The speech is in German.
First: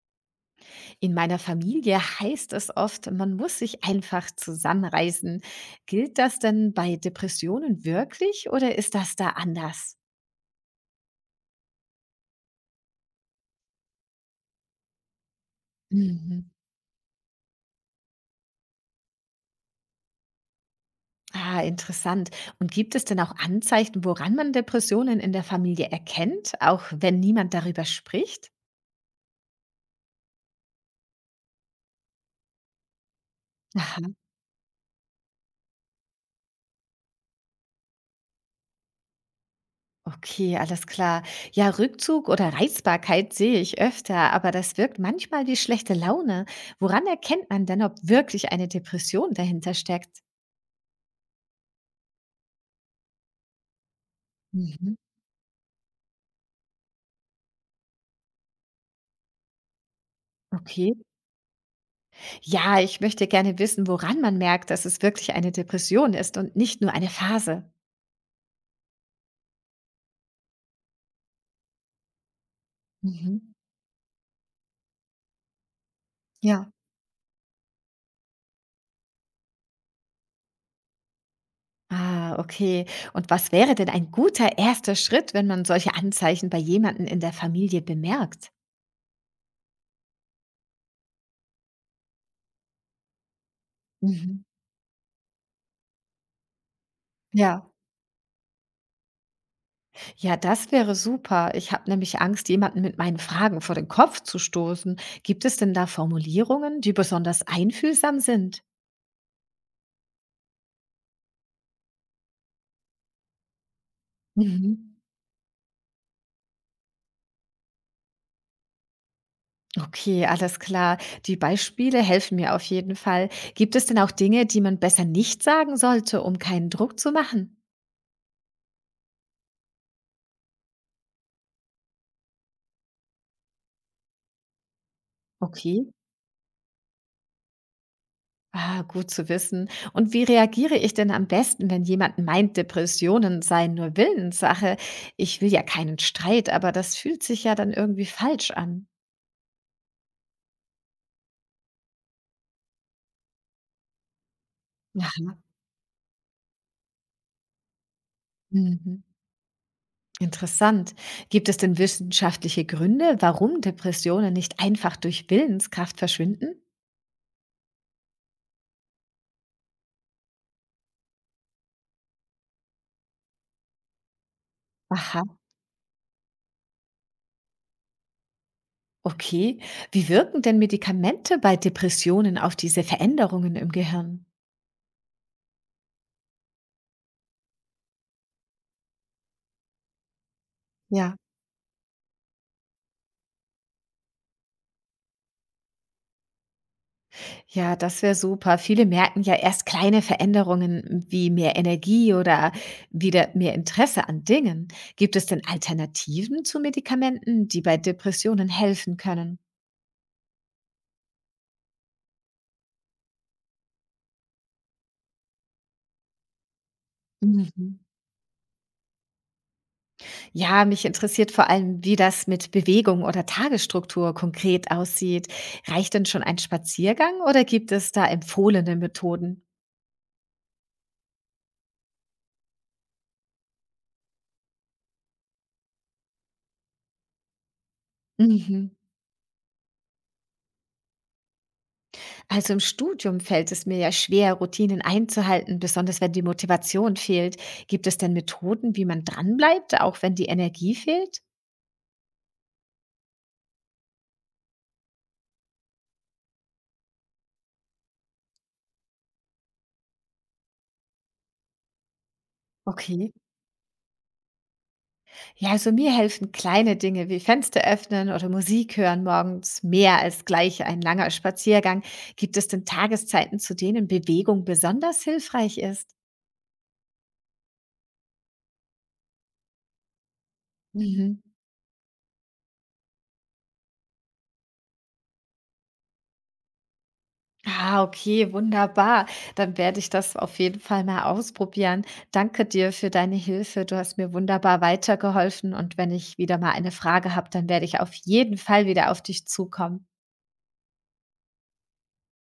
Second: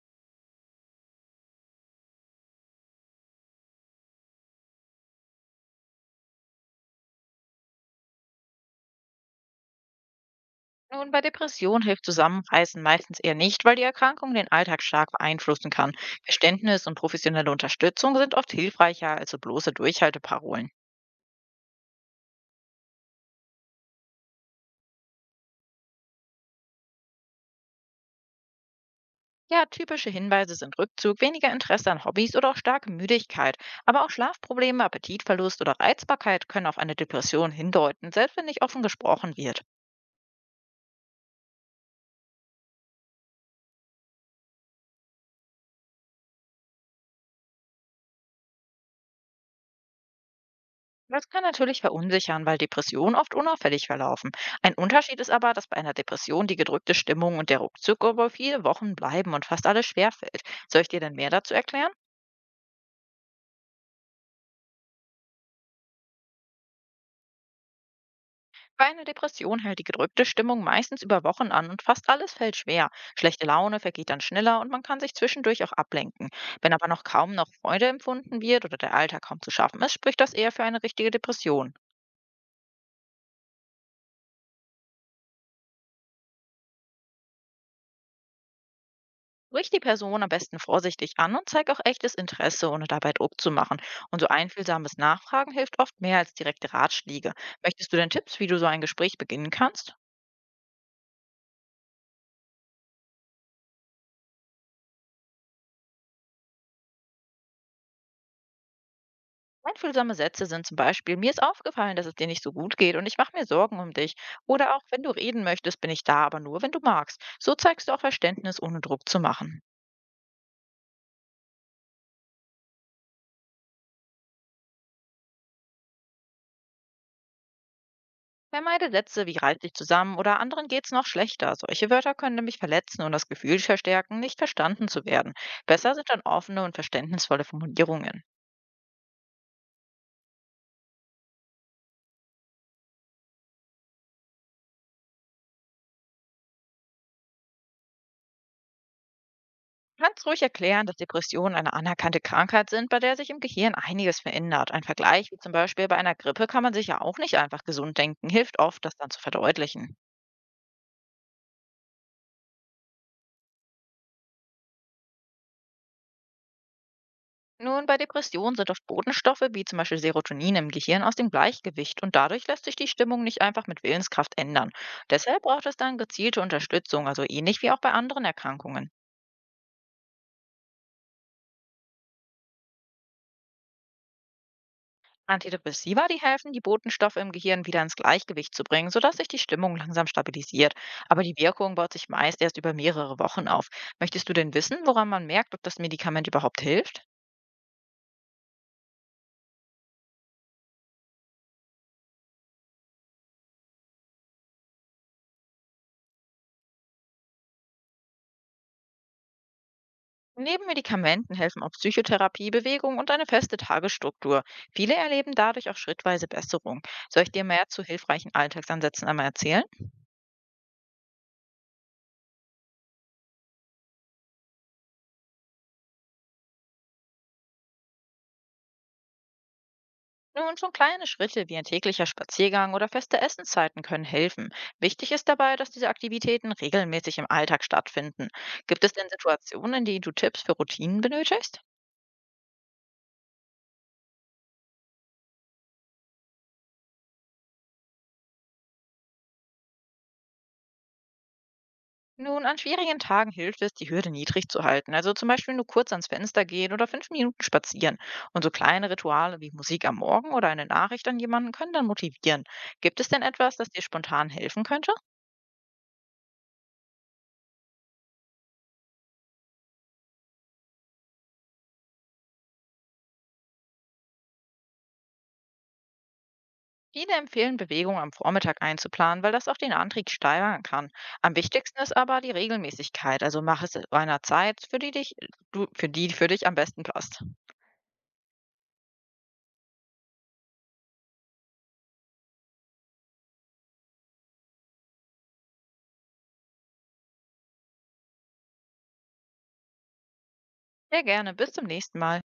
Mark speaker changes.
Speaker 1: In meiner Familie heißt es oft, man muss sich einfach zusammenreißen. Gilt das denn bei Depressionen wirklich oder ist das da anders?
Speaker 2: Nun, bei Depression hilft Zusammenreißen meistens eher nicht, weil die Erkrankung den Alltag stark beeinflussen kann.
Speaker 1: Mhm.
Speaker 2: Verständnis und professionelle Unterstützung sind oft hilfreicher als so bloße Durchhalteparolen.
Speaker 1: Ah, interessant. Und gibt es denn auch Anzeichen, woran man Depressionen in der Familie erkennt, auch wenn niemand darüber spricht?
Speaker 2: Ja, typische Hinweise sind Rückzug, weniger Interesse an Hobbys oder auch starke Müdigkeit. Aber
Speaker 1: Aha,
Speaker 2: auch Schlafprobleme, Appetitverlust oder Reizbarkeit können auf eine Depression hindeuten, selbst wenn nicht offen gesprochen wird.
Speaker 1: okay, alles klar. Ja, Rückzug oder Reizbarkeit sehe ich öfter, aber das wirkt manchmal wie schlechte Laune. Woran erkennt man denn, ob wirklich eine Depression dahinter steckt?
Speaker 2: Das kann natürlich verunsichern, weil Depressionen oft unauffällig verlaufen. Ein
Speaker 1: Mhm.
Speaker 2: Unterschied ist aber, dass bei einer Depression die gedrückte Stimmung und der Ruckzuck über viele Wochen bleiben und fast alles schwerfällt. Soll ich
Speaker 1: Okay.
Speaker 2: dir denn mehr dazu erklären?
Speaker 1: Ja, ich möchte gerne wissen, woran man merkt, dass es wirklich eine Depression ist und nicht nur eine Phase.
Speaker 2: Bei einer Depression hält die gedrückte Stimmung meistens über Wochen an und fast alles fällt schwer.
Speaker 1: Mhm.
Speaker 2: Schlechte Laune vergeht dann schneller und man kann sich zwischendurch auch ablenken.
Speaker 1: Ja.
Speaker 2: Wenn aber noch kaum noch Freude empfunden wird oder der Alltag kaum zu schaffen ist, spricht das eher für eine richtige Depression.
Speaker 1: Ah, okay. Und was wäre denn ein guter erster Schritt, wenn man solche Anzeichen bei jemandem in der Familie bemerkt?
Speaker 2: Sprich die Person am besten vorsichtig an und zeig auch echtes Interesse, ohne dabei Druck zu machen. Und so
Speaker 1: Mhm.
Speaker 2: einfühlsames Nachfragen hilft oft mehr als direkte Ratschläge.
Speaker 1: Ja.
Speaker 2: Möchtest du denn Tipps, wie du so ein Gespräch beginnen kannst?
Speaker 1: Ja, das wäre super. Ich habe nämlich Angst, jemanden mit meinen Fragen vor den Kopf zu stoßen. Gibt es denn da Formulierungen, die besonders einfühlsam sind?
Speaker 2: Einfühlsame Sätze sind zum Beispiel: Mir ist aufgefallen, dass es dir nicht so gut geht und ich mache mir Sorgen um dich. Oder auch:
Speaker 1: Mhm.
Speaker 2: Wenn du reden möchtest, bin ich da, aber nur, wenn du magst. So zeigst du auch Verständnis, ohne Druck zu machen.
Speaker 1: Okay, alles klar. Die Beispiele helfen mir auf jeden Fall. Gibt es denn auch Dinge, die man besser nicht sagen sollte, um keinen Druck zu machen?
Speaker 2: Vermeide Sätze wie „reiß dich zusammen" oder „anderen geht's noch schlechter". Solche Wörter können nämlich verletzen und das Gefühl verstärken, nicht verstanden zu werden.
Speaker 1: Okay.
Speaker 2: Besser sind dann offene und verständnisvolle Formulierungen.
Speaker 1: Ah, gut zu wissen. Und wie reagiere ich denn am besten, wenn jemand meint, Depressionen seien nur Willenssache? Ich will ja keinen Streit, aber das fühlt sich ja dann irgendwie falsch an.
Speaker 2: Kannst ruhig erklären, dass Depressionen eine anerkannte Krankheit sind, bei der sich im Gehirn einiges verändert. Ein Vergleich
Speaker 1: Aha.
Speaker 2: wie zum Beispiel: Bei einer Grippe kann man sich ja auch nicht einfach gesund denken, hilft oft, das
Speaker 1: Mhm.
Speaker 2: dann zu verdeutlichen.
Speaker 1: Interessant. Gibt es denn wissenschaftliche Gründe, warum Depressionen nicht einfach durch Willenskraft verschwinden?
Speaker 2: Nun, bei Depressionen sind oft Botenstoffe wie zum Beispiel Serotonin im Gehirn aus dem Gleichgewicht und dadurch lässt sich die Stimmung nicht einfach mit Willenskraft ändern.
Speaker 1: Aha.
Speaker 2: Deshalb braucht es dann gezielte Unterstützung, also ähnlich wie auch bei anderen Erkrankungen.
Speaker 1: Okay, wie wirken denn Medikamente bei Depressionen auf diese Veränderungen im Gehirn?
Speaker 2: Antidepressiva, die helfen, die Botenstoffe im Gehirn wieder ins Gleichgewicht zu bringen, sodass sich die Stimmung langsam stabilisiert.
Speaker 1: Ja,
Speaker 2: Aber die Wirkung baut sich meist erst über mehrere Wochen auf. Möchtest du denn wissen, woran man merkt, ob das Medikament überhaupt hilft?
Speaker 1: Ja, das wäre super. Viele merken ja erst kleine Veränderungen wie mehr Energie oder wieder mehr Interesse an Dingen. Gibt es denn Alternativen zu Medikamenten, die bei Depressionen helfen können?
Speaker 2: Neben Medikamenten helfen auch Psychotherapie, Bewegung und eine feste Tagesstruktur. Viele erleben dadurch auch schrittweise Besserung. Soll ich dir mehr
Speaker 1: Mhm.
Speaker 2: zu hilfreichen Alltagsansätzen einmal erzählen?
Speaker 1: Ja, mich interessiert vor allem, wie das mit Bewegung oder Tagesstruktur konkret aussieht. Reicht denn schon ein Spaziergang oder gibt es da empfohlene Methoden?
Speaker 2: Nun, schon kleine Schritte wie ein täglicher Spaziergang oder feste Essenszeiten können helfen. Wichtig ist dabei, dass diese Aktivitäten regelmäßig im Alltag stattfinden.
Speaker 1: Mhm.
Speaker 2: Gibt es denn Situationen, in denen du Tipps für Routinen benötigst?
Speaker 1: Also im Studium fällt es mir ja schwer, Routinen einzuhalten, besonders wenn die Motivation fehlt. Gibt es denn Methoden, wie man dranbleibt, auch wenn die Energie fehlt?
Speaker 2: Nun, an schwierigen Tagen hilft es, die Hürde niedrig zu halten. Also zum Beispiel nur kurz ans Fenster gehen oder 5 Minuten spazieren. Und so kleine Rituale wie Musik am Morgen oder eine Nachricht an jemanden können dann motivieren. Gibt es
Speaker 1: Okay.
Speaker 2: denn etwas, das dir spontan helfen könnte?
Speaker 1: Ja, also mir helfen kleine Dinge wie Fenster öffnen oder Musik hören morgens mehr als gleich ein langer Spaziergang. Gibt es denn Tageszeiten, zu denen Bewegung besonders hilfreich ist?
Speaker 2: Viele empfehlen, Bewegungen am Vormittag einzuplanen, weil das auch den Antrieb steigern kann.
Speaker 1: Mhm.
Speaker 2: Am wichtigsten ist aber die Regelmäßigkeit. Also mach es zu einer Zeit, für die, dich, du, für die für dich am besten passt.
Speaker 1: Ah, okay, wunderbar. Dann werde ich das auf jeden Fall mal ausprobieren. Danke dir für deine Hilfe. Du hast mir wunderbar weitergeholfen. Und wenn ich wieder mal eine Frage habe, dann werde ich auf jeden Fall wieder auf dich zukommen.
Speaker 2: Sehr gerne. Bis zum nächsten Mal.